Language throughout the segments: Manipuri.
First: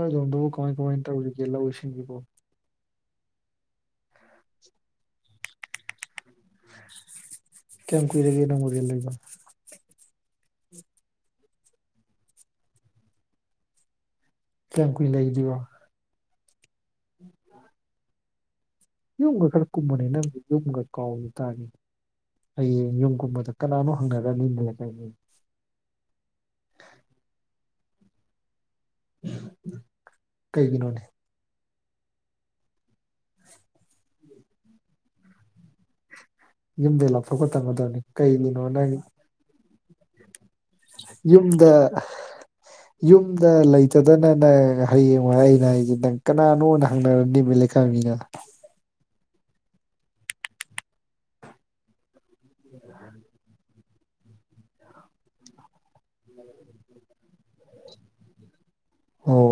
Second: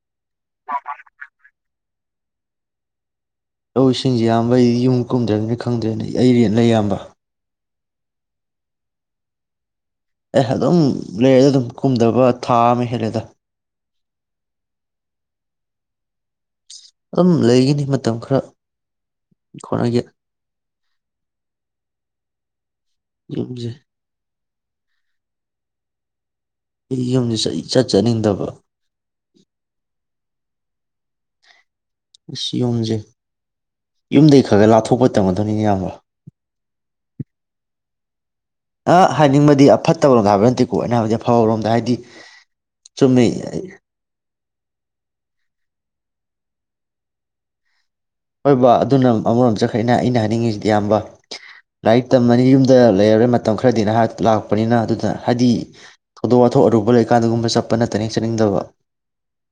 ꯑ ꯀꯃꯥꯏ ꯀꯃꯥꯏ ꯇꯧꯔꯤꯒꯦ ꯂꯧ ꯏꯁꯤꯡꯗꯨꯕꯣ ꯂꯧ ꯏꯁꯤꯡꯖꯦ ꯏꯌꯥꯝꯕ ꯑꯩꯗꯤ ꯌꯨꯝ ꯀꯨꯝꯗ꯭ꯔꯕꯅꯤꯅ ꯈꯪꯗ꯭ꯔꯦꯅ ꯑꯩ ꯑꯩ ꯔꯦꯟ ꯂꯩ ꯏꯌꯥꯝꯕ ꯀꯌꯥꯝ ꯀꯨꯏꯔꯒꯦ ꯅꯪꯕꯨ ꯔꯦꯟ ꯂꯩꯕ ꯑꯦ ꯑꯗꯨꯝ ꯂꯩ ꯑꯗꯨꯝ ꯀꯨꯝꯗꯕ ꯊꯥ ꯑꯃ ꯍꯦꯜꯂꯦꯗ ꯀꯌꯥꯝ ꯀꯨꯏꯅ ꯂꯩꯗꯣꯏꯕ ꯑꯗꯨꯝ ꯂꯩꯒꯤꯅꯤ ꯃꯇꯝ ꯈꯔ ꯌꯨꯝꯒ ꯈꯔ ꯍꯣꯠꯅꯒꯦ ꯀꯨꯝꯃꯨꯅꯦ ꯅꯪꯒꯤ ꯌꯨꯝꯒ ꯀꯥꯎꯒꯤ ꯇꯥꯔꯦꯅꯦ ꯍꯌꯦꯡ ꯌꯨꯝ ꯀꯨꯝꯕꯗ ꯌꯨꯝꯁꯦ ꯀꯅꯥꯅꯣ ꯍꯪꯅꯔꯅꯤꯅꯦ [unintelligible] ꯑꯩ ꯌꯨꯝꯁꯤ ꯏꯆꯠ ꯏꯆꯠꯅꯤꯡꯗꯕ [inaudible] ꯀꯩꯒꯤꯅꯣꯅꯦ ꯑꯁ ꯌꯣꯝꯁꯦ ꯌꯨꯝꯗꯒꯩ ꯈꯔ ꯈ ꯂꯥꯞꯊꯣꯛꯄ ꯇꯝꯒꯗꯕꯅꯤꯅꯦ ꯏꯌꯥꯝꯕ ꯌꯨꯝꯗꯩ ꯂꯥꯞꯊꯣꯛꯄ ꯇꯝꯒꯗꯕꯅꯤ ꯀꯩꯒꯤꯅꯣ ꯅꯪ ꯑ ꯍꯥꯏꯅꯤꯡꯕꯗꯤ ꯐꯠꯇꯕ ꯔꯣꯝꯗ ꯍꯥꯏꯕ ꯅꯠꯇꯦ ꯌꯨꯝꯗ ꯆꯨꯝꯃꯤ ꯌꯨꯝꯗ ꯂꯩꯇꯗꯅ ꯅꯪ ꯍꯌꯦꯡ ꯑꯩꯅ ꯍꯥꯏꯁꯦ ꯅꯪ ꯀꯅꯥꯅꯣꯅ ꯍꯪꯅꯔꯅꯤꯃꯤ ꯍꯣꯏꯕꯥ ꯑꯗꯨꯅ ꯑꯃꯔꯣꯝ ꯆꯠꯈꯔꯦꯅ ꯑꯩꯅ ꯍꯥꯏꯅꯤꯡꯉꯤꯁꯤꯗꯤ ꯑꯌꯥꯝꯕ ꯂꯥꯏꯔꯤ ꯃꯇꯝ ꯑꯅꯤ ꯌꯨꯝꯗ ꯂꯩꯔꯦ ꯃꯇꯝ ꯈꯔ ꯈꯔꯗꯤ ꯅꯍꯥꯛ ꯂꯥꯛꯄꯅꯤꯅ ꯑꯗꯨꯅ ꯍꯥꯏꯗꯤ ꯊꯧꯗꯣꯛ ꯋꯥꯊꯣꯛ ꯑꯔꯨꯕ ꯂꯩꯀꯥꯟꯗꯒꯨꯝꯕ ꯆꯠꯄ ꯅꯠꯇ ꯍꯦꯛ ꯆꯠꯅꯤꯡꯗꯕ ꯑꯣ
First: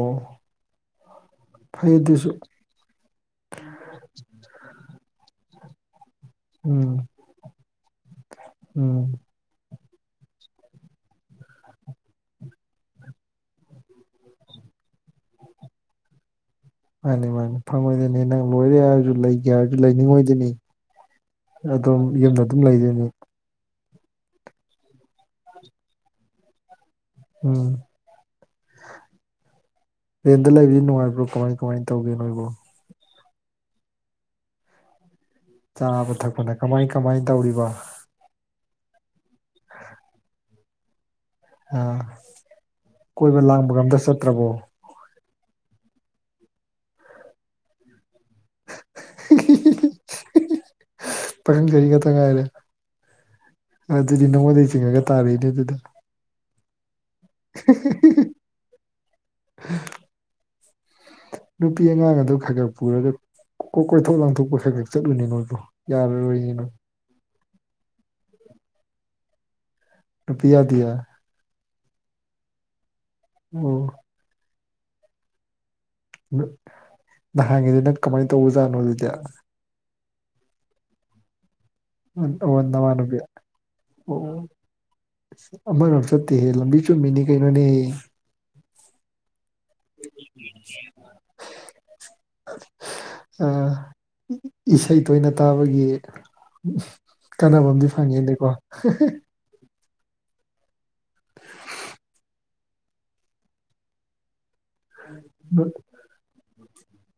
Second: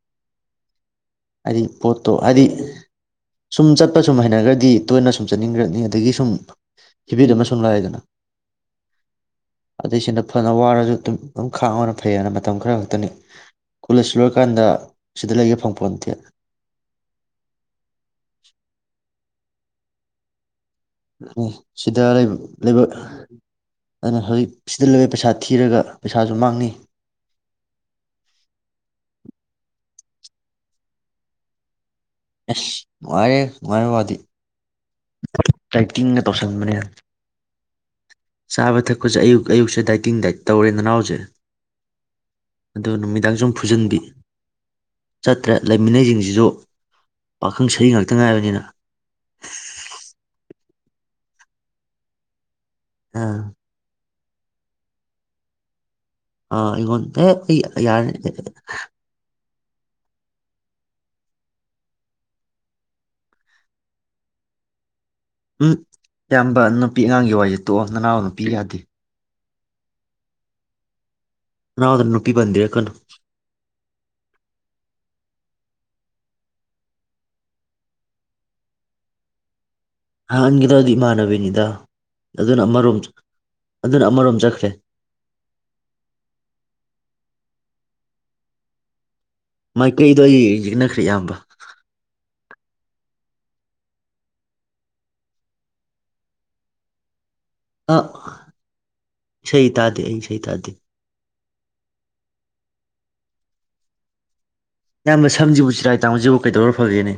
ꯍꯥꯏꯗꯤ ꯐꯩ ꯄꯣꯠꯇꯣ ꯑꯗꯨꯁꯨ ꯍꯥꯏꯗꯤ ꯁꯨꯝ ꯆꯠꯄ ꯁꯨꯝ ꯍꯩꯅꯒ꯭ꯔꯗꯤ ꯇꯣꯏꯅ ꯁꯨꯝ ꯆꯠ [unintelligible] ꯑꯗꯒꯤ ꯁꯨꯝ ꯎꯝ ꯍꯦꯕꯤꯠꯇꯨꯃ ꯁꯨꯝ ꯂꯥꯛꯏꯗꯅ ꯎꯝ ꯑꯗꯩ ꯁꯤꯗ ꯐꯅ ꯋꯥꯔꯁꯨ ꯑꯗꯨꯝ ꯑꯗꯨꯝ ꯈꯥꯡꯉꯅ ꯐꯩꯌꯦꯅ ꯃꯇꯝ ꯈꯔ ꯈꯛꯇꯅꯤ ꯀꯣꯂꯦꯖ ꯂꯣꯏꯔꯀꯥꯟꯗ ꯁꯤꯗ ꯂꯩꯒꯦ ꯐꯪꯄꯣꯟꯇꯦ ꯃꯥꯅꯤ ꯃꯥꯅꯤ ꯐꯪꯉꯣꯏꯗꯅꯦ ꯅꯪ ꯂꯣꯏꯔꯦ ꯍꯥꯏꯔꯁꯨ ꯂꯩ ꯒꯌꯥꯔꯗꯨ ꯂꯩꯅꯤꯡꯉꯣꯏꯗꯨꯅꯤ ꯎꯝ ꯁꯤꯗ ꯂꯩ ꯂꯩꯕ ꯂꯩꯗꯣꯏꯅꯤ ꯑꯗꯨꯅ ꯍꯧꯖꯤꯛ ꯁꯤꯗ ꯂꯩꯕ ꯄꯩꯁꯥ ꯊꯤꯔꯒ ꯄꯩꯁꯥꯁꯨ ꯃꯥꯡꯅꯤ ꯎꯝ ꯔꯦꯟꯗ ꯂꯩꯕꯗꯤ ꯅꯨꯡꯉꯥꯏꯕ꯭ꯔꯣ ꯀꯃꯥꯏ ꯀꯃꯥꯏ ꯇꯧꯒꯦ ꯅꯣꯏꯕꯣ ꯅꯨꯉꯥꯏꯔꯦ ꯅꯨꯡꯉꯥꯏꯕꯩꯋꯥꯗꯤ ꯆꯥꯕ ꯊꯛꯄꯅ ꯀꯃꯥꯏ ꯀꯃꯥꯏ ꯇꯧꯔꯤꯕ ꯆꯥꯕ ꯊꯛꯄꯁꯦ ꯑꯌꯨꯛ ꯑꯌꯨꯛꯁ‌ꯦ ꯗꯥꯇꯤꯡꯠ ꯇꯧꯔꯤꯗꯅ ꯍꯧꯖꯤꯛ ꯑ ꯀꯣꯏꯕ ꯁꯨꯝ ꯂꯥꯡꯕꯒ ꯐꯨꯖꯤꯟꯕꯤ ꯑꯝꯇ ꯆꯠꯇ꯭ꯔꯕꯣ ꯆꯠꯇ꯭ꯔꯦ ꯂꯩꯃꯤꯟꯅꯩꯁꯤꯡꯁꯤꯁꯨ ꯄꯥꯈꯪꯁꯔꯤ ꯉꯥꯛ ꯀꯅꯥꯒꯤꯅ‌ꯣ ꯄꯥꯈꯪ ꯁꯥꯔꯤꯈꯛꯇ ꯉꯥꯏꯔ‌ꯦ ꯑꯥ ꯑꯗꯨꯗꯤ ꯅꯉꯣꯟꯗꯩ ꯆꯤꯡꯉꯒ ꯇꯥꯔꯤꯅꯦ ꯑꯗꯨꯗ ꯑ ꯑꯩꯉ‌ꯣꯟ [unintelligible] ꯌꯥ [unintelligible] ꯅꯨꯄꯤ ꯑꯉꯥꯡ ꯑꯗꯨ ꯈꯔ ꯈꯔ ꯄꯨꯔꯒ ꯀꯣꯏꯊꯣꯛ ꯂꯥꯟꯊꯣꯛꯄ ꯈꯔ ꯈꯔ ꯆꯠꯂꯨꯅꯦ ꯅꯣꯏꯕꯨ ꯌꯥꯔꯔꯣꯏꯅ‌ꯦ ꯅꯣꯏ ꯇꯣꯑ‌ꯣ ꯅꯅꯥꯎ ꯅꯨꯄꯤ ꯌꯥꯗꯦ ꯅꯨꯄꯤꯟ ꯋꯥꯗꯤꯌ‌ꯦ ꯅꯅꯥꯎꯗ ꯅꯨꯄꯤ ꯄꯟꯕꯤꯔꯛꯀꯅꯣ ꯑꯣ ꯅꯍꯥꯟꯉꯤꯗꯨ ꯅꯪ ꯀꯃꯥꯏꯅ ꯇꯧꯕ ꯖꯥꯠꯅꯣ ꯑꯗꯨꯗꯤ ꯅꯍꯥꯟꯒꯤꯗꯗꯤ ꯏꯃꯥꯟꯅꯕꯤꯅꯤꯗ ꯑꯣ ꯑꯣ ꯑꯗꯨꯅ ꯑꯃꯔꯣꯝ ꯅꯃꯥꯟꯅꯕꯤ ꯑꯗꯨꯅ ꯑ‌ꯣ ꯑꯃꯔꯣꯝ ꯆꯠꯈ꯭ꯔꯦ ꯑꯃꯔ‌ꯣꯝ ꯆꯠꯇꯦꯍꯦ ꯂꯝꯕꯤ ꯆꯨꯝꯃꯤꯅꯤ ꯀꯩꯅ‌ꯣꯅ‌ꯦ ꯃꯥꯏꯀꯩꯗꯣ ꯑꯩ ꯌꯦꯛꯅꯈ꯭ꯔꯦ ꯏꯌꯥꯝꯕ ꯏꯁꯩ ꯇꯣꯏꯅ ꯇꯥꯕꯒꯤ ꯀꯥꯟꯅꯕꯝꯗꯤ ꯐꯪꯉꯦꯅꯦꯀꯣ ꯗ‌ꯦ ꯑꯩ ꯏꯁꯩ ꯇꯥꯗꯦ ꯏꯌꯥꯝꯕ ꯁꯝꯁꯤꯕꯨ ꯆꯤꯔꯥꯏ ꯇꯥꯡꯕꯁꯤꯕꯨ ꯀꯩꯗꯧꯔ ꯐꯥ ꯐꯒ‌ꯦꯅꯦ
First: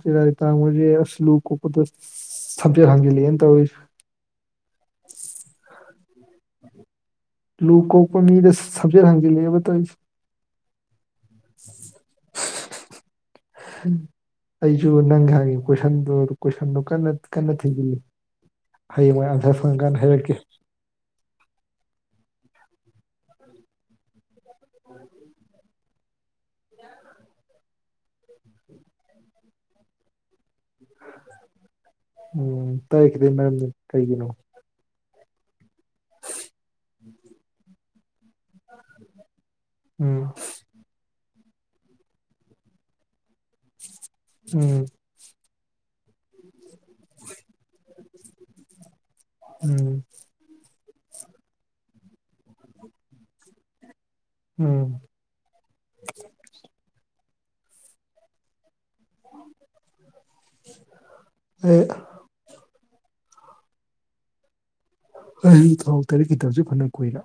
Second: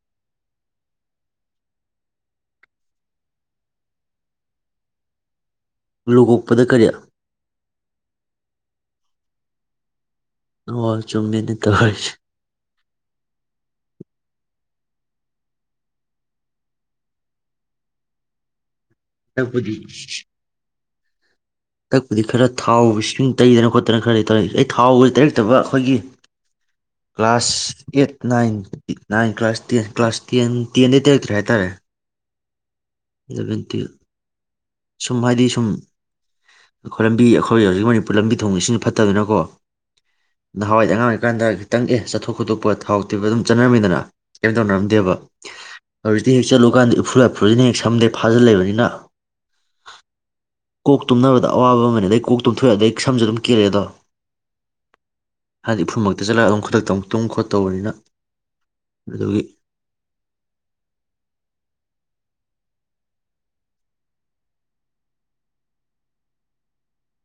ꯆꯤꯔꯥꯏꯇꯥꯡꯕꯁ‌ꯦ ꯑꯁ ꯂꯨ ꯀꯣꯛꯄꯗ ꯁꯝꯖ‌ꯦꯠ ꯍꯥꯡꯖꯤꯂꯛꯑ‌ꯦꯅ ꯇꯧꯔꯤꯁꯤ ꯂꯨꯒꯣꯛꯄꯗ ꯀꯔꯤ ꯂꯨ ꯀ‌ꯣꯛꯄ ꯃꯤꯗ ꯁꯝꯖꯦꯠ ꯍꯡꯖꯤꯜꯂ‌ꯦꯕ ꯇꯧꯔꯤꯁꯤ [unintelligible] ꯆꯨꯝꯃꯤꯅ‌ꯦ ꯇꯧꯔꯤꯁ‌ꯦ ꯑꯩꯁꯨ ꯅꯪ ꯍꯪꯉꯤ ꯀꯣꯏꯁꯟꯗꯨ ꯀꯣꯏꯁꯟꯗꯨ ꯀꯟꯅ ꯀꯟꯅ ꯊꯤꯖꯤꯜꯂꯤ ꯍꯌꯦꯡꯋꯥꯏ ꯑꯟꯁꯔ ꯍꯟꯗꯛꯄꯨꯗꯤ ꯐꯪꯀꯥꯟꯗ ꯍꯥꯏꯔꯛꯀꯦ ꯇꯛꯄꯗꯤ ꯈꯔ ꯊꯥꯎ ꯏꯁꯤꯡ ꯇꯩꯗꯅ ꯈꯣꯠꯇꯅ ꯈꯔ ꯂꯩ ꯇꯧꯔꯛꯏ ꯑꯩ ꯊꯥꯎꯁ ꯇꯩꯔꯛꯇꯕ ꯑꯩꯈꯣꯏꯒꯤ class eight nine nine class ten class ten ꯇꯦꯟꯗꯒꯤ ꯇꯩꯔꯛꯇ꯭ꯔꯦ ꯍꯥꯏ ꯇꯥꯔꯦ ꯎꯝ [inaudible] ꯇꯔꯈꯤꯗꯤ ꯃꯔꯝꯗꯤ ꯀꯩꯒꯤꯅꯣ ꯁꯨꯝ ꯍꯥꯏꯗꯤ ꯁꯨꯝ ꯈꯣꯏ ꯂꯝꯕꯤ ꯑꯩꯈꯣꯏ ꯍꯧꯖꯤꯛ ꯃꯅꯤꯄꯨꯔ ꯄꯨꯂꯞ ꯂꯝꯕꯤ ꯊꯣꯡꯉꯁꯤꯡꯅ ꯐꯠꯇꯗꯅꯀꯣ ꯎꯝ ꯅꯍꯋꯥꯏꯗꯤ ꯑꯉꯥꯡ ꯑꯣꯏꯔꯤꯀꯥꯟꯗ ꯈꯤꯇꯪ ꯑꯦ ꯆꯠꯊꯣꯛ ꯈꯣꯇꯣꯛꯄ ꯊꯥꯎꯇꯤꯕ ꯑꯗꯨꯝ ꯆꯠꯅꯔꯝꯃꯤꯗꯅ ꯀꯔꯤꯝ ꯎꯝ ꯇꯧꯅꯔꯝꯗꯦꯕ ꯍꯧꯖꯤꯛꯇꯤ ꯍꯦꯛ ꯆꯠꯂꯨꯀꯥꯟꯗ ꯏꯐꯨꯜ ꯏꯐꯨꯜꯁꯤꯅ ꯍꯦꯛ ꯁꯝꯗꯦ ꯐꯥꯖꯤꯜꯂꯕꯅꯤꯅ ꯎꯝ ꯀꯣꯛ ꯇꯨꯝꯅꯕꯗ ꯑꯋꯥꯕ ꯑꯃꯅꯤ ꯑꯗꯩ ꯀꯣꯛ ꯇꯨꯝꯊꯣꯛꯑꯦ ꯑꯗꯩ ꯁꯝꯁꯨ ꯑꯗꯨꯝ ꯀꯦꯜꯂꯦ ꯑꯗꯣ ꯎꯝ ꯍꯥꯏꯗꯤ ꯏꯐꯨꯃꯛꯇ ꯆꯠꯂꯛ ꯑꯗꯨꯝ ꯈꯔꯛꯇ ꯇꯧ ꯇꯨꯡ ꯈꯣꯠꯇꯧꯕꯅꯤꯅ ꯑꯗꯨꯒꯤ ꯑꯦ ꯑꯩ ꯊꯥꯎ ꯇꯔꯦꯠ ꯈꯤꯇꯕꯁꯨ ꯐꯅ ꯀꯨꯏꯔꯦ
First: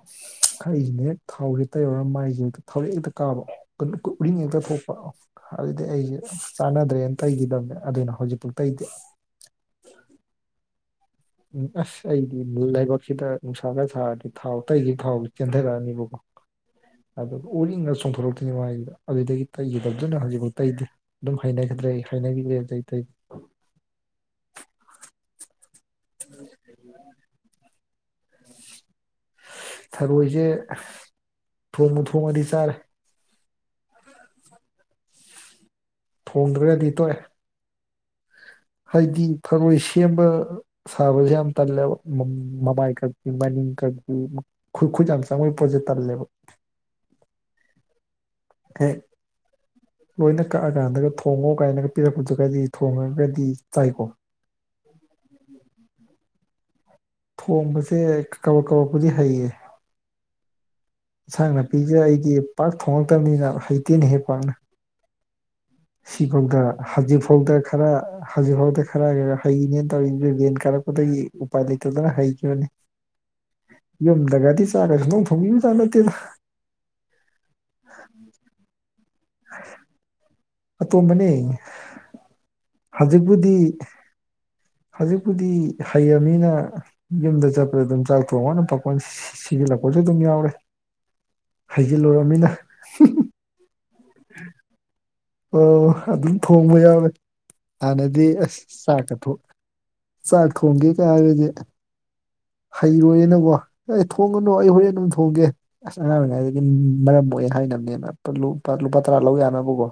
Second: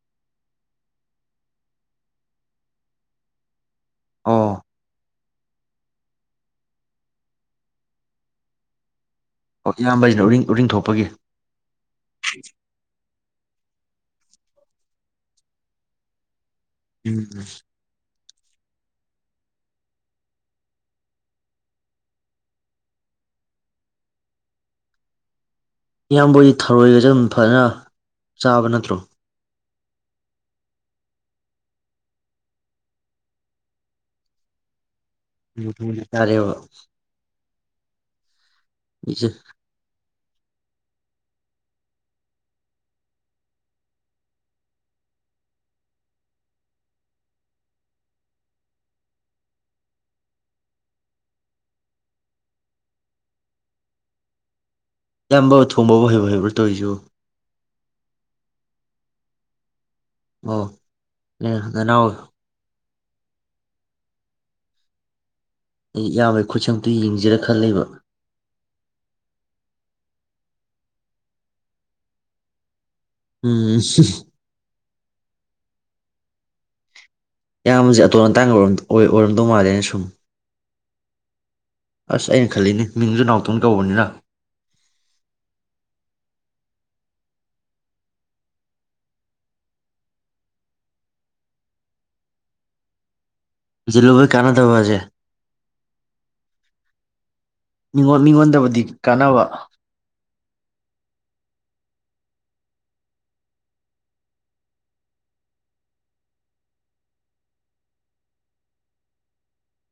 ꯍꯥꯏꯁꯤꯅ ꯍꯦꯛ ꯊꯥꯎꯁꯦ ꯇꯩꯔꯔ ꯃꯥꯏꯁꯦ ꯊꯥꯎꯔꯦꯛ ꯍꯦꯛꯇ ꯀꯥꯕ ꯀꯃꯤꯀꯣ ꯎꯔꯤꯡ ꯑꯣ ꯉꯥꯛꯇ ꯊꯣꯛꯄ ꯑꯗꯨꯗꯤ ꯑꯩꯁꯦ ꯆꯥꯟꯅꯗ꯭ꯔꯦꯅ ꯇꯩꯈꯤꯗꯕꯅꯦ ꯑꯗꯨꯅ ꯍꯧꯖꯤꯛꯐꯥꯎ ꯇꯩꯇꯦ ꯑꯣ ꯏꯌꯥꯝꯕꯁꯤꯅ ꯎꯔꯤꯡ ꯎꯔꯤꯡꯊꯣꯛꯄ ꯄꯒꯤ ꯎꯝ ꯑꯁ ꯑꯩꯗꯤ ꯂꯩꯥꯏꯕꯛꯁꯤꯗ ꯅꯨꯡꯁꯥꯒ ꯁꯥꯔꯗꯤ ꯊꯥꯎ ꯑꯇꯩꯒꯤ ꯐꯥꯎꯕ ꯆꯦꯟꯊꯔꯛꯑꯅꯤꯕꯀꯣ ꯑ ꯎꯝ ꯑꯣ ꯆꯨꯝꯊꯣꯛꯔꯛ ꯁꯤꯒꯤꯗ ꯑꯗꯨꯗꯒꯤ ꯇꯩꯈꯤꯗꯕꯗꯨꯅ ꯍꯧꯖꯤꯛꯐꯥꯎ ꯇꯩꯗꯤ ꯑꯗꯨꯝ ꯍꯩꯅꯈꯤꯗ꯭ꯔꯦ ꯑꯩ ꯍꯩꯅꯕꯤꯗꯦ ꯏꯌꯥꯝꯕꯣꯏꯗꯤ ꯊꯔꯣꯏꯒꯁꯦ ꯑꯗꯨꯝ ꯐꯖꯅ ꯆꯥꯕ ꯅꯠꯇ꯭ꯔꯣ ꯊꯔꯣꯏꯁꯦ ꯊꯣꯡꯉꯨ ꯊꯣꯡꯉꯗꯤ ꯆꯥꯔꯦ ꯋꯨꯇꯨ ꯃꯥꯗꯤꯇꯑꯦꯕ ꯊꯣꯡꯗ꯭ꯔꯒꯗꯤ ꯇꯣꯛꯑꯦ ꯍꯥꯏꯗꯤ ꯐꯪꯃꯣꯏꯁꯤ ꯁꯦꯝꯕ ꯁꯥꯕꯁꯦ ꯌꯥꯝ ꯇꯜꯂꯦꯕ ꯃꯃꯥꯏ ꯈꯛ ꯃꯅꯤꯡ ꯈꯛꯛꯇꯤ ꯈꯨꯠ ꯈꯨꯠ ꯌꯥꯝ ꯆꯪꯕꯒꯤ ꯄꯣꯠꯁꯦ ꯇꯜꯂꯦꯕ ꯍꯦꯛ ꯂꯣꯏꯅ ꯀꯛꯑꯀꯥꯟꯗꯒ ꯊꯣꯡꯉꯣ ꯀꯥꯏꯅꯒ ꯄꯤꯔꯛꯄꯗꯨꯒꯗꯤ ꯊꯣꯡꯉꯒꯗꯤ ꯆꯥꯏꯀꯣ ꯑꯌꯥꯝꯕ ꯊꯣꯡꯕꯕꯨ ꯍꯩꯕꯣ ꯍꯥꯏꯕ꯭ꯔꯣ ꯇꯣꯏꯁꯤꯕꯨ ꯍꯣꯡꯕꯁꯦ ꯀꯕꯛ ꯀꯕꯛꯄꯨꯗꯤ ꯍꯩꯌꯦ ꯑꯧ ꯏꯟꯁꯥꯡ ꯅꯥꯄꯤꯁꯦ ꯑꯩꯒꯤ ꯊꯣꯛꯉꯛꯇꯕꯅꯤꯅ ꯍꯩꯇꯦꯅ ꯍꯦ ꯄꯥꯛꯅ ꯑꯩ ꯁꯤ ꯏꯌꯥꯝꯕꯩ ꯐꯥꯎꯗ ꯈꯨꯠꯁꯦ ꯑꯝꯇ ꯍꯖꯤ ꯌꯦꯡꯖꯤꯔ ꯐꯥꯎꯗ ꯈꯜ ꯂꯩꯕ ꯈꯔ ꯍꯖꯤꯛ ꯐꯥꯎꯗ ꯈꯔ ꯍꯩꯅꯦ ꯇꯦꯔꯤ ꯂꯤꯟ ꯀꯥꯔꯛꯄꯗꯒꯤ ꯎꯄꯥꯏ ꯂꯩꯇꯗꯅ ꯍꯩꯈꯤꯕꯅꯦ ꯎꯝ ꯌꯨꯝ ꯗꯒꯗꯤ ꯆꯒꯁ ꯅ ꯐꯣꯡꯉꯌꯨ ꯑꯥ ꯅꯠꯇꯦꯗꯥ ꯌꯥꯝꯁꯦ ꯑꯇꯣꯟ ꯑꯇꯥꯡꯕꯔꯣꯝ ꯑꯣꯏ ꯑꯣꯏꯔꯝꯗꯧ ꯃꯥꯜꯂꯦꯅ ꯁꯨꯝ ꯑꯇꯣꯝꯕꯅꯦ ꯑꯁ ꯑꯩꯅ ꯈꯜꯂꯤꯅꯤ ꯃꯤꯡꯁꯨ ꯍꯧꯖꯤꯛꯄꯨꯗꯤ ꯅꯥꯎꯇꯧ ꯀꯧꯕꯅꯤꯅ ꯍꯧꯖꯤꯛꯄꯨꯗꯤ ꯍꯩꯔꯅꯤꯅ ꯌꯨꯝꯗ ꯆꯠꯄꯗ ꯑꯗꯨꯝ ꯆꯥꯛ ꯊꯣꯡꯉꯅ ꯄꯛꯄ ꯁꯤꯖꯤꯜꯂꯛꯄꯁꯨ ꯑꯗꯨꯝ ꯌꯥꯎꯔꯦ ꯍꯩꯖꯤꯜꯂꯨꯨꯔꯅꯤꯅ ꯖꯂꯨꯕ ꯀꯅꯥꯗꯕꯖꯦ ꯑꯣ ꯑꯗꯨꯝ ꯊꯣꯡꯕ ꯌꯥꯎꯋꯦ ꯃꯤꯉꯣ ꯃꯤꯉꯣꯟꯗꯕꯗꯤ ꯀꯥꯟꯅꯕ ꯆꯥꯛ ꯊꯣꯡꯒꯦ ꯀ ꯍꯥꯏꯔꯗꯤ ꯍꯩꯔꯣꯏꯌꯦꯅꯀꯣ ꯑꯩ ꯊꯣꯡꯉꯅꯨ ꯑꯩ ꯍꯣꯔꯦꯟ ꯑꯗꯨꯝ ꯊꯣꯡꯒꯦ ꯑꯁ ꯑꯉꯥꯡ ꯑꯣꯏꯔꯤꯉꯩꯗꯒꯤ ꯃꯔꯝ ꯑꯣꯏꯅ ꯍꯥꯏꯅꯕꯅꯦꯅꯨ ꯂꯨꯄꯥ ꯇꯔꯥ ꯂꯧ ꯌꯥꯅꯕꯀꯣ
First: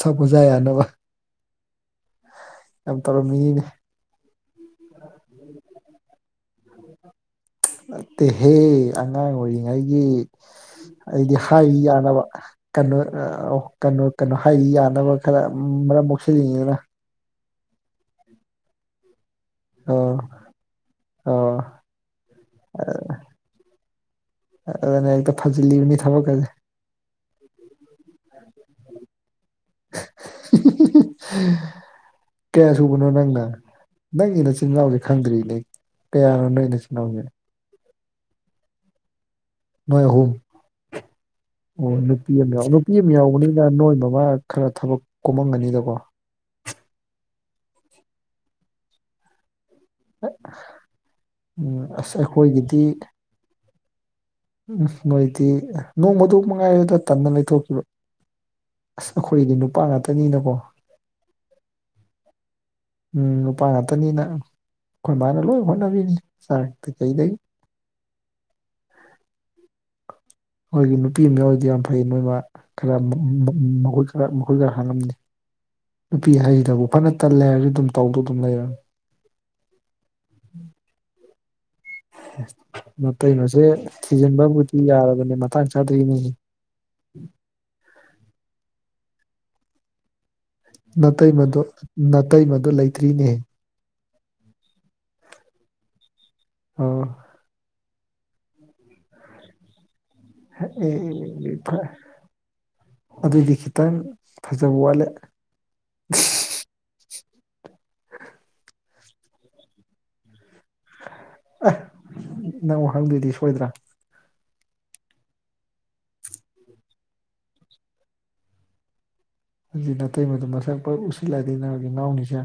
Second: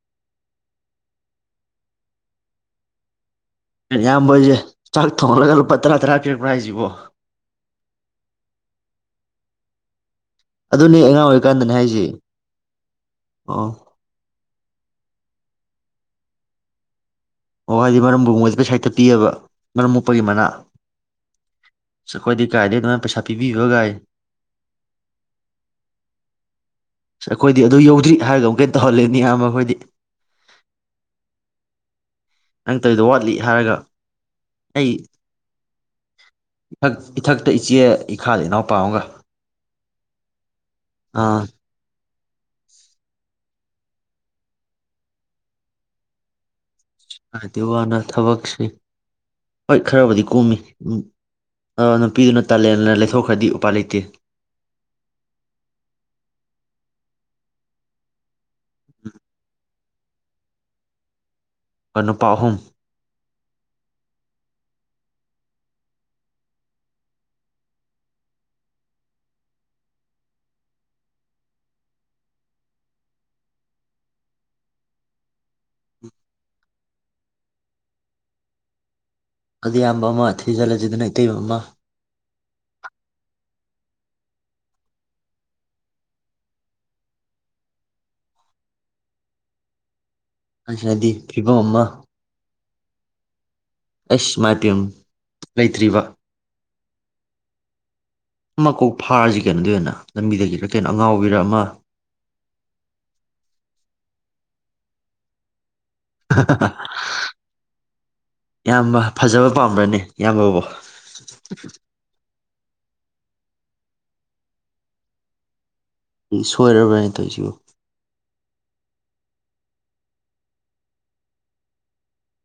ꯁ ꯄꯨꯖ ꯌꯥꯅꯕ ꯌꯥꯝ ꯇꯧꯔ ꯏꯌꯝ ꯍꯣꯏꯁꯦ ꯆꯥꯛ ꯊꯣꯡ ꯂꯒ ꯄꯠꯇ꯭ꯔ ꯇ꯭ꯔꯥ ꯀꯦꯠ ꯄ꯭ꯔ ꯍꯥꯏꯖꯕꯨ ꯅ ꯇꯦꯍꯦ ꯑꯉꯥꯡ ꯑꯣꯏꯔꯤꯉꯩꯒꯤ ꯑꯗꯨꯅꯦ ꯑꯉꯥꯡ ꯑꯩꯗꯤ ꯑꯣꯏꯔꯤꯀꯥꯟꯗꯅꯦ ꯍꯥꯏꯔꯤ ꯍꯥꯏꯁꯦ ꯌꯥꯅꯕ ꯀꯩꯅꯣ ꯑꯣ ꯀꯩꯅꯣ ꯀꯩꯅꯣ ꯍꯥꯏꯗꯤ ꯌꯥꯅꯕ ꯈꯔ ꯃꯔꯝ ꯃꯣꯛꯁꯤꯜꯂꯤꯉꯤꯅ ꯑꯣ ꯍꯥꯏꯗꯤ ꯃꯔꯝꯕꯨꯒꯨꯝꯣꯏꯗꯗꯤ ꯄꯩꯁꯥꯏꯠꯇ ꯄꯤꯑꯕ ꯃꯔꯝ ꯑꯣ ꯃꯨꯞꯄꯒꯤ ꯃꯅꯥ ꯑꯣ ꯁ ꯑꯩꯈꯣꯏꯗꯤ ꯒꯥꯥꯏꯗꯒꯤ ꯑꯗꯨꯃꯥꯏꯅ ꯄꯩꯁꯥ ꯄꯤꯕꯤꯌ ꯒꯥꯥꯏ ꯑꯗꯨꯅ ꯍꯦꯛꯇ ꯐꯖꯤꯜꯂꯤꯕꯅꯤ ꯊꯕꯛꯀꯁ ꯇꯍꯂꯅꯤ ꯏꯌꯥꯝꯕ ꯑꯩꯈꯣꯏꯗꯤ [inaudible] ꯀꯌꯥ ꯅꯪ ꯁꯨꯕꯅꯣ ꯇꯧꯔꯤꯗꯣ ꯋꯥꯠꯂꯤ ꯅꯪꯅ ꯍꯥꯏꯔꯒ ꯅꯪꯒꯤ ꯅꯆꯤꯤꯟꯜ ꯑꯩ ꯏꯅꯥꯎꯁꯦ ꯈꯪꯗ꯭ꯔꯤꯅꯦ ꯀꯌꯥꯅꯣ ꯅꯪꯒꯤ ꯏꯆꯤꯜ ꯏꯅꯥꯎꯁꯦ ꯏꯈꯥ ꯏꯅꯥꯎꯄꯥ ꯑꯃꯒ ꯅꯣꯏ ꯑꯍꯨꯝ ꯑꯥ ꯑꯣ ꯅꯨꯄꯤ ꯑꯃ ꯌꯥꯎ ꯅꯨꯄꯤ ꯑꯃ ꯌꯥꯎꯕꯅꯤ ꯑꯩꯅ ꯅꯣꯏ ꯃꯃꯥ ꯈꯔ ꯊꯕꯛ ꯀꯣꯃꯝꯒꯅꯤꯗꯀꯣ ꯑ ꯇ ꯋꯥꯅ ꯊꯕꯛꯁꯤ ꯍꯣꯏ ꯈꯔꯕꯨꯗꯤ ꯀꯨꯝꯃꯤ ꯑ ꯎꯝ ꯑꯁ ꯅꯨꯄꯤꯗꯨꯅ ꯇꯥꯂꯦꯟꯅ ꯑꯩꯈꯣꯏꯒꯤꯗꯤ ꯂꯩꯊꯣꯛꯈ꯭ꯔꯗꯤ ꯎꯄꯥ ꯂꯩꯇꯦ ꯑꯣꯀꯦ ꯎꯝ ꯅꯣꯏꯗꯤ ꯅꯣꯡꯃꯗ ꯃꯉꯥꯏꯔꯗ ꯇꯟꯅ ꯂꯩꯊꯣꯛꯈꯤꯕꯣ ꯑꯁ ꯑꯩꯈꯣꯏꯗꯤ ꯅꯨꯄꯥ ꯉꯥꯛꯇꯅꯤꯅꯀꯣ ꯅꯨꯄꯥ ꯑꯍꯨꯝ ꯎ ꯅꯨꯄꯥ ꯉꯥꯛꯇꯅꯤꯅ ꯑꯩꯈꯣꯏꯕꯥꯅ ꯂꯣꯏ ꯍꯣꯠꯅꯕꯤꯅꯤ ꯁꯥꯔ ꯀꯩꯀꯩꯗꯒꯤ ꯑꯩꯈꯣꯏꯒꯤ ꯅꯨꯄꯤ ꯃꯎꯗꯤ ꯌꯥꯝ ꯐꯩ ꯃꯣꯏꯃ ꯈꯔ ꯃꯈꯣꯏ ꯈꯔ ꯃꯈꯣꯏ ꯈꯔ ꯍꯥꯡꯂꯝꯅꯤ ꯅꯨꯄꯤ ꯍꯍꯩꯗꯕꯨ ꯐꯅ ꯇꯜꯂꯦ ꯍꯥꯏꯔꯗꯤ ꯑꯗꯨꯝ ꯇꯧꯗꯣ ꯑꯗꯨꯝ ꯂꯩꯔꯅꯤ ꯑꯗꯨꯗꯤ ꯏꯌꯥꯝꯕ ꯑꯃ ꯊꯤꯖꯤꯜꯂꯁꯤꯗꯅ ꯏꯇꯩꯕ ꯑꯃ ꯀꯩꯅꯣꯁꯦ ꯊꯤꯖꯤꯟꯕꯕꯨꯗꯤ ꯌꯥꯔꯕꯅꯦ ꯃꯇꯥꯡ ꯆꯥꯗꯔꯤꯅꯤ ꯑꯁꯤꯅꯗꯤ ꯅꯠꯇꯩ ꯐꯤꯕꯝ ꯃꯗꯨ ꯑꯃ ꯅꯇꯩꯩ ꯃꯗꯨ ꯂꯩ ꯔꯤꯅꯦ ꯑꯁ ꯃꯥꯇꯝ ꯂꯩꯇ꯭ꯔꯤꯔꯤꯕ ꯑꯣ ꯑꯃꯀꯧ ꯐꯥꯔꯁꯤ ꯀꯩꯅꯗ ꯑꯣꯏꯅ ꯂꯝꯕꯤꯗꯒꯤꯔ ꯀꯩꯅꯣ ꯑꯉꯥꯎꯕꯤꯔ ꯑꯃ ꯑꯦ꯭ꯔ ꯑꯗꯨꯗ ꯂꯤꯈꯤꯇ ꯐꯖꯕ ꯋꯥꯂꯦ ꯌꯥꯝꯌꯥꯝꯕ ꯐꯖꯕ ꯄꯥꯝꯕ꯭ꯔꯅꯤ ꯏꯌꯥꯝꯕꯕꯨꯣ ꯅꯪ ꯋꯥꯍꯪꯗꯣꯏꯗꯤ ꯁꯣꯏꯗ꯭ꯔꯥ ꯁꯣꯏꯔꯕ꯭ꯔꯅꯦ ꯇꯧꯁꯤꯕꯨ ꯍꯧꯖꯤꯛ ꯅꯥꯇꯩ ꯃꯗꯨ ꯃꯁꯛꯄ ꯎꯁꯤꯜꯂꯥꯏꯗꯒꯤ ꯏ ꯅꯥꯎꯅꯤꯁꯦ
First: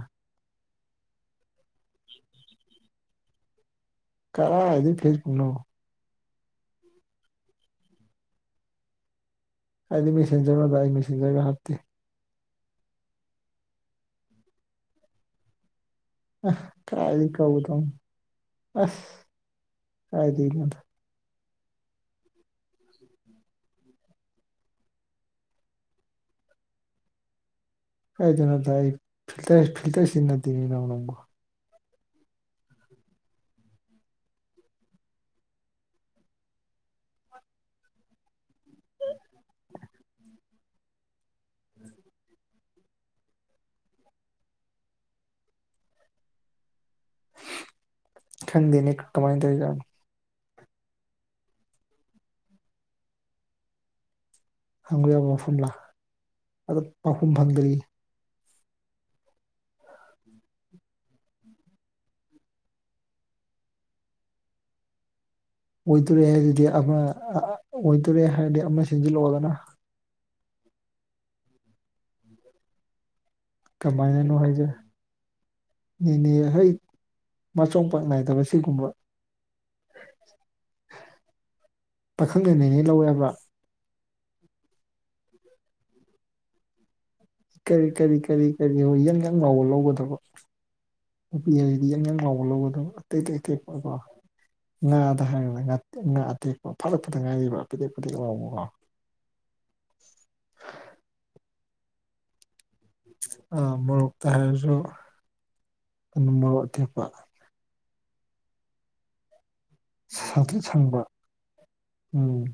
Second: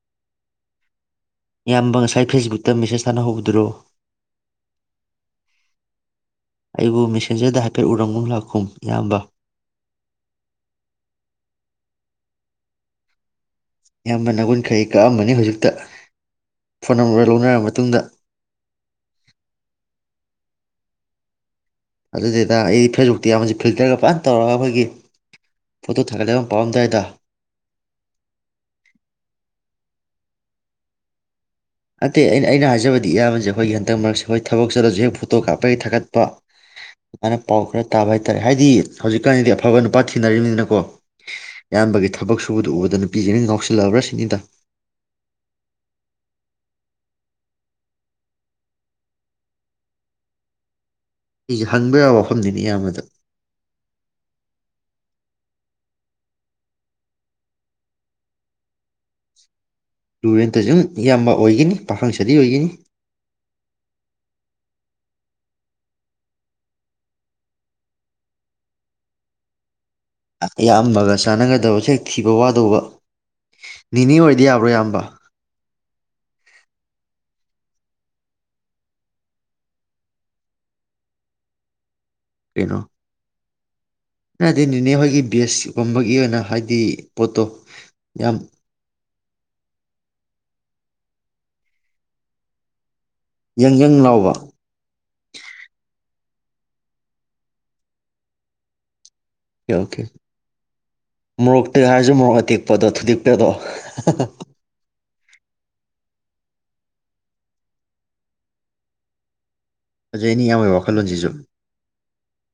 ꯏꯌꯥꯝꯕ ꯉꯁꯥꯏ ꯐꯦꯁꯕꯨꯛꯇ ꯃꯦꯁꯦꯁ ꯊꯥꯅꯍꯧꯕꯗ꯭ꯔꯣ ꯀꯔ ꯑꯗꯨꯦ ꯐꯦꯁ ꯄꯣ ꯑꯩꯕꯨ ꯃꯦꯁꯦꯟꯖꯔꯗ ꯍꯥꯏꯐꯦꯠ ꯎꯔꯝꯒꯨꯝ ꯂꯥꯛꯈꯨꯝ ꯏꯌꯥꯝꯕ ꯍꯥꯏꯗꯤ ꯃꯤꯦꯁꯟꯖꯔꯒ ꯇꯥꯛ ꯃꯦꯁꯟꯖꯔꯒ ꯍꯥꯞꯇꯦ ꯑꯌꯥꯝꯕ ꯅꯒꯨꯟꯈꯩ ꯀꯛꯑꯝꯕꯅꯤ ꯍꯧꯖꯤꯛꯇ ꯑ ꯐꯣꯟ ꯀꯥꯏꯗꯤ ꯅꯝꯕꯔ ꯂꯧꯅꯔ ꯀꯕꯨꯗ ꯃꯇꯨꯡꯗ ꯑꯁ ꯀꯥꯏ ꯔꯤꯗ ꯑꯗꯨꯗꯗ ꯑꯩꯗꯤ ꯐꯦꯁꯕꯨꯛꯇꯤ ꯌꯥꯝꯕꯁꯤ ꯐꯤꯜꯇꯔꯒ ꯐꯖꯅ ꯇꯧꯔꯒ ꯑꯩꯈꯣꯏꯒꯤ ꯐꯣꯇꯣ ꯊꯥꯒꯠꯂꯕ ꯑꯃ ꯄꯥꯝꯗꯥꯏꯗ ꯀꯥꯏꯗꯅꯣ ꯇ ꯐꯤꯜꯇꯔ ꯐꯤꯜꯇꯔꯁꯤ ꯅꯠꯇꯅꯤ ꯅ ꯅꯪꯒꯣ ꯑꯗꯇꯩ ꯑꯩꯅ ꯑꯩꯅ ꯍꯥꯏꯖꯕꯗꯤ ꯏꯌꯥꯝꯕꯁꯦ ꯑꯩꯈꯣꯏꯒꯤ ꯍꯟꯗꯛ ꯃꯔꯛꯁꯦ ꯍꯣꯏ ꯊꯕꯛ ꯆꯠꯂꯁꯨ ꯍꯦꯛ ꯐꯣꯇꯣ ꯀꯥꯞꯄꯒꯤ ꯊꯥꯒꯠꯄ ꯑꯗꯨꯃꯥꯏꯅ ꯄꯥꯎ ꯈꯔ ꯇꯥꯕ ꯍꯥꯏꯇꯥꯥꯔꯦ ꯍꯥꯏꯗꯤ ꯍꯧꯖꯤꯛꯀꯥꯟꯗꯤ ꯑꯐꯕ ꯅꯨꯄꯥ ꯊꯤꯅꯔꯤꯕꯔꯤꯕꯅꯤꯅꯀꯣ ꯏꯌꯥꯝꯕꯒꯤ ꯊꯕꯛ ꯁ ꯁꯨꯕꯗ ꯎꯕꯗ ꯅꯨꯄꯤꯁꯤꯦꯅ ꯉꯥꯎꯁꯤꯜꯂꯛꯑꯕ꯭ꯔꯥ ꯁꯤꯅꯤꯗ ꯊꯪꯗꯅꯤ ꯀꯃꯥꯏꯗꯔꯤ ꯌꯥꯒ ꯑꯩꯁꯨꯦ ꯍꯪꯕ ꯌꯥꯕ ꯋꯥꯐꯝꯅꯤꯅꯦ ꯏꯌꯥꯝꯕꯗ ꯍꯪꯕ ꯌꯥꯕ ꯃꯐꯝ ꯂꯥ ꯑꯗ ꯄꯥꯎꯈꯨꯝ ꯐꯪꯗ꯭ꯔꯤ ꯇꯨꯔꯦꯟꯇꯁꯨꯨꯝ ꯏꯌꯥꯝꯕ ꯑꯣꯏꯒꯅꯤ ꯄꯥꯈꯪꯁꯤꯗꯤ ꯑꯣꯏꯒꯅꯤ ꯑꯣꯏꯗꯣꯔꯦ ꯍꯥꯏꯔꯗꯤ ꯑꯃ ꯑꯣꯏꯗꯣꯔꯦ ꯍꯥꯏꯔꯗꯤ ꯑꯃ ꯁꯦꯝꯖꯤꯜꯂꯛꯑꯣꯒꯅ ꯏꯌꯥꯝꯕꯒ ꯆꯥꯟꯅꯒꯗꯕ ꯁꯦꯛ ꯊꯤꯕ ꯋꯥꯗꯧꯕ ꯅꯤꯅꯦ ꯀꯃꯥꯏꯅꯅꯣ ꯑꯣꯏꯔꯗꯤ ꯌꯥꯕ꯭ꯔꯣ ꯏꯌꯥꯝꯕ ꯍꯥꯏꯖꯦꯅꯦ ꯍ ꯃꯆꯣꯡꯄꯥꯛ ꯅꯥꯏꯗꯕ ꯁꯤꯒꯨꯝꯕ ꯄꯥꯈꯪꯗ ꯅꯩꯅꯉꯩ ꯂꯧꯋꯦꯕ꯭ꯔꯥ ꯗꯤ ꯅꯅꯤꯅꯦ ꯍꯣꯏꯒꯤ ꯕꯦꯁꯀꯨꯝꯕꯒꯤ ꯑꯣꯏꯅ ꯍꯥꯏꯗꯤ ꯄꯣꯠꯇꯣ ꯀꯔꯤ ꯀꯔꯤ ꯌꯥꯝ ꯀꯔꯤ ꯀꯔꯤ ꯑꯣꯏ ꯌꯥꯒꯥ ꯑꯪ ꯉꯥꯎꯕ ꯂꯧꯒꯗꯕ ꯅꯨꯄꯤ ꯍꯥꯏꯖꯤꯗꯤ ꯑꯉꯥꯡ ꯉꯥꯎꯕ ꯂꯧꯒꯗꯕ ꯌꯪ ꯌꯪ ꯂꯥꯎꯕ ꯇꯀꯣ ꯍꯥꯏꯔꯒ ꯉ ꯑꯇꯦꯛꯄ ꯐꯥꯠꯂꯛꯄꯗ ꯉꯥꯏꯔꯤꯕ ꯑꯗꯦꯛꯄꯗꯦꯛ ꯂꯥꯎꯕꯀꯣ ꯑꯣ ꯑꯣꯀꯦ ꯃ ꯇꯍꯔꯁꯨ ꯃꯣꯔ ꯑꯇꯤꯛ ꯄꯗꯣ ꯊꯨꯗꯤꯄꯦꯗꯣ ꯎ ꯃꯣꯔꯣꯛ ꯑꯇꯦꯛꯄ ꯖꯅꯤ ꯁꯥꯡꯇ꯭ꯔꯤꯛ ꯏꯌꯥꯝꯕꯩ ꯁꯪꯕ ꯋꯥꯈꯜꯂꯣꯟꯖꯤꯖꯨ ꯎꯝ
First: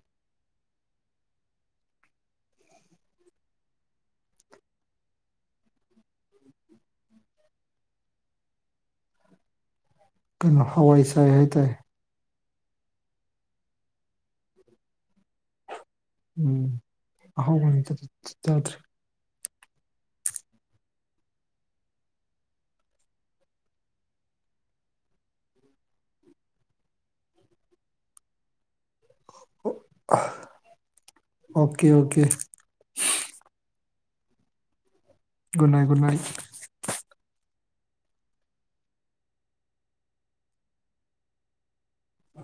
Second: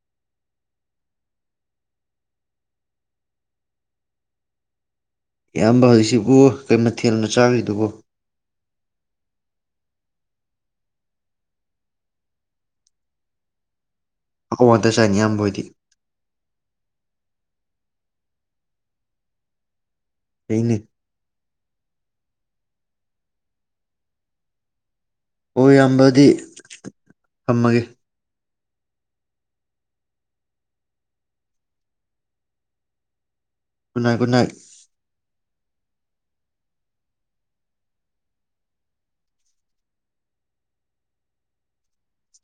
ꯏꯌꯥꯝꯕ ꯍꯧꯖꯤꯛꯁꯤꯕꯨ ꯀꯩ ꯃꯊꯦꯜꯅ ꯆꯥꯔꯤꯗꯨꯕꯣ ꯀꯩꯅꯣ ꯍꯋꯥꯏ ꯁꯥꯏ ꯍꯥꯏ ꯇꯥꯏ ꯑ ꯋꯥ ꯇꯆꯥꯏꯅꯤꯌꯥꯝꯕꯣꯏꯗꯤ ꯎꯝ ꯑꯍꯥꯎꯕ ꯅꯠ ꯇ ꯇ ꯆꯥꯗ꯭ꯔꯦ ꯑꯩꯅꯦ ꯑꯣ ꯌꯥꯝꯕꯗꯤ ꯊꯝꯃꯒꯦ ꯑꯣ ꯑꯥꯍ ꯑꯣꯀꯦ ꯑꯣꯀꯦ ꯒꯨꯗ ꯅ good night good night good night ꯑ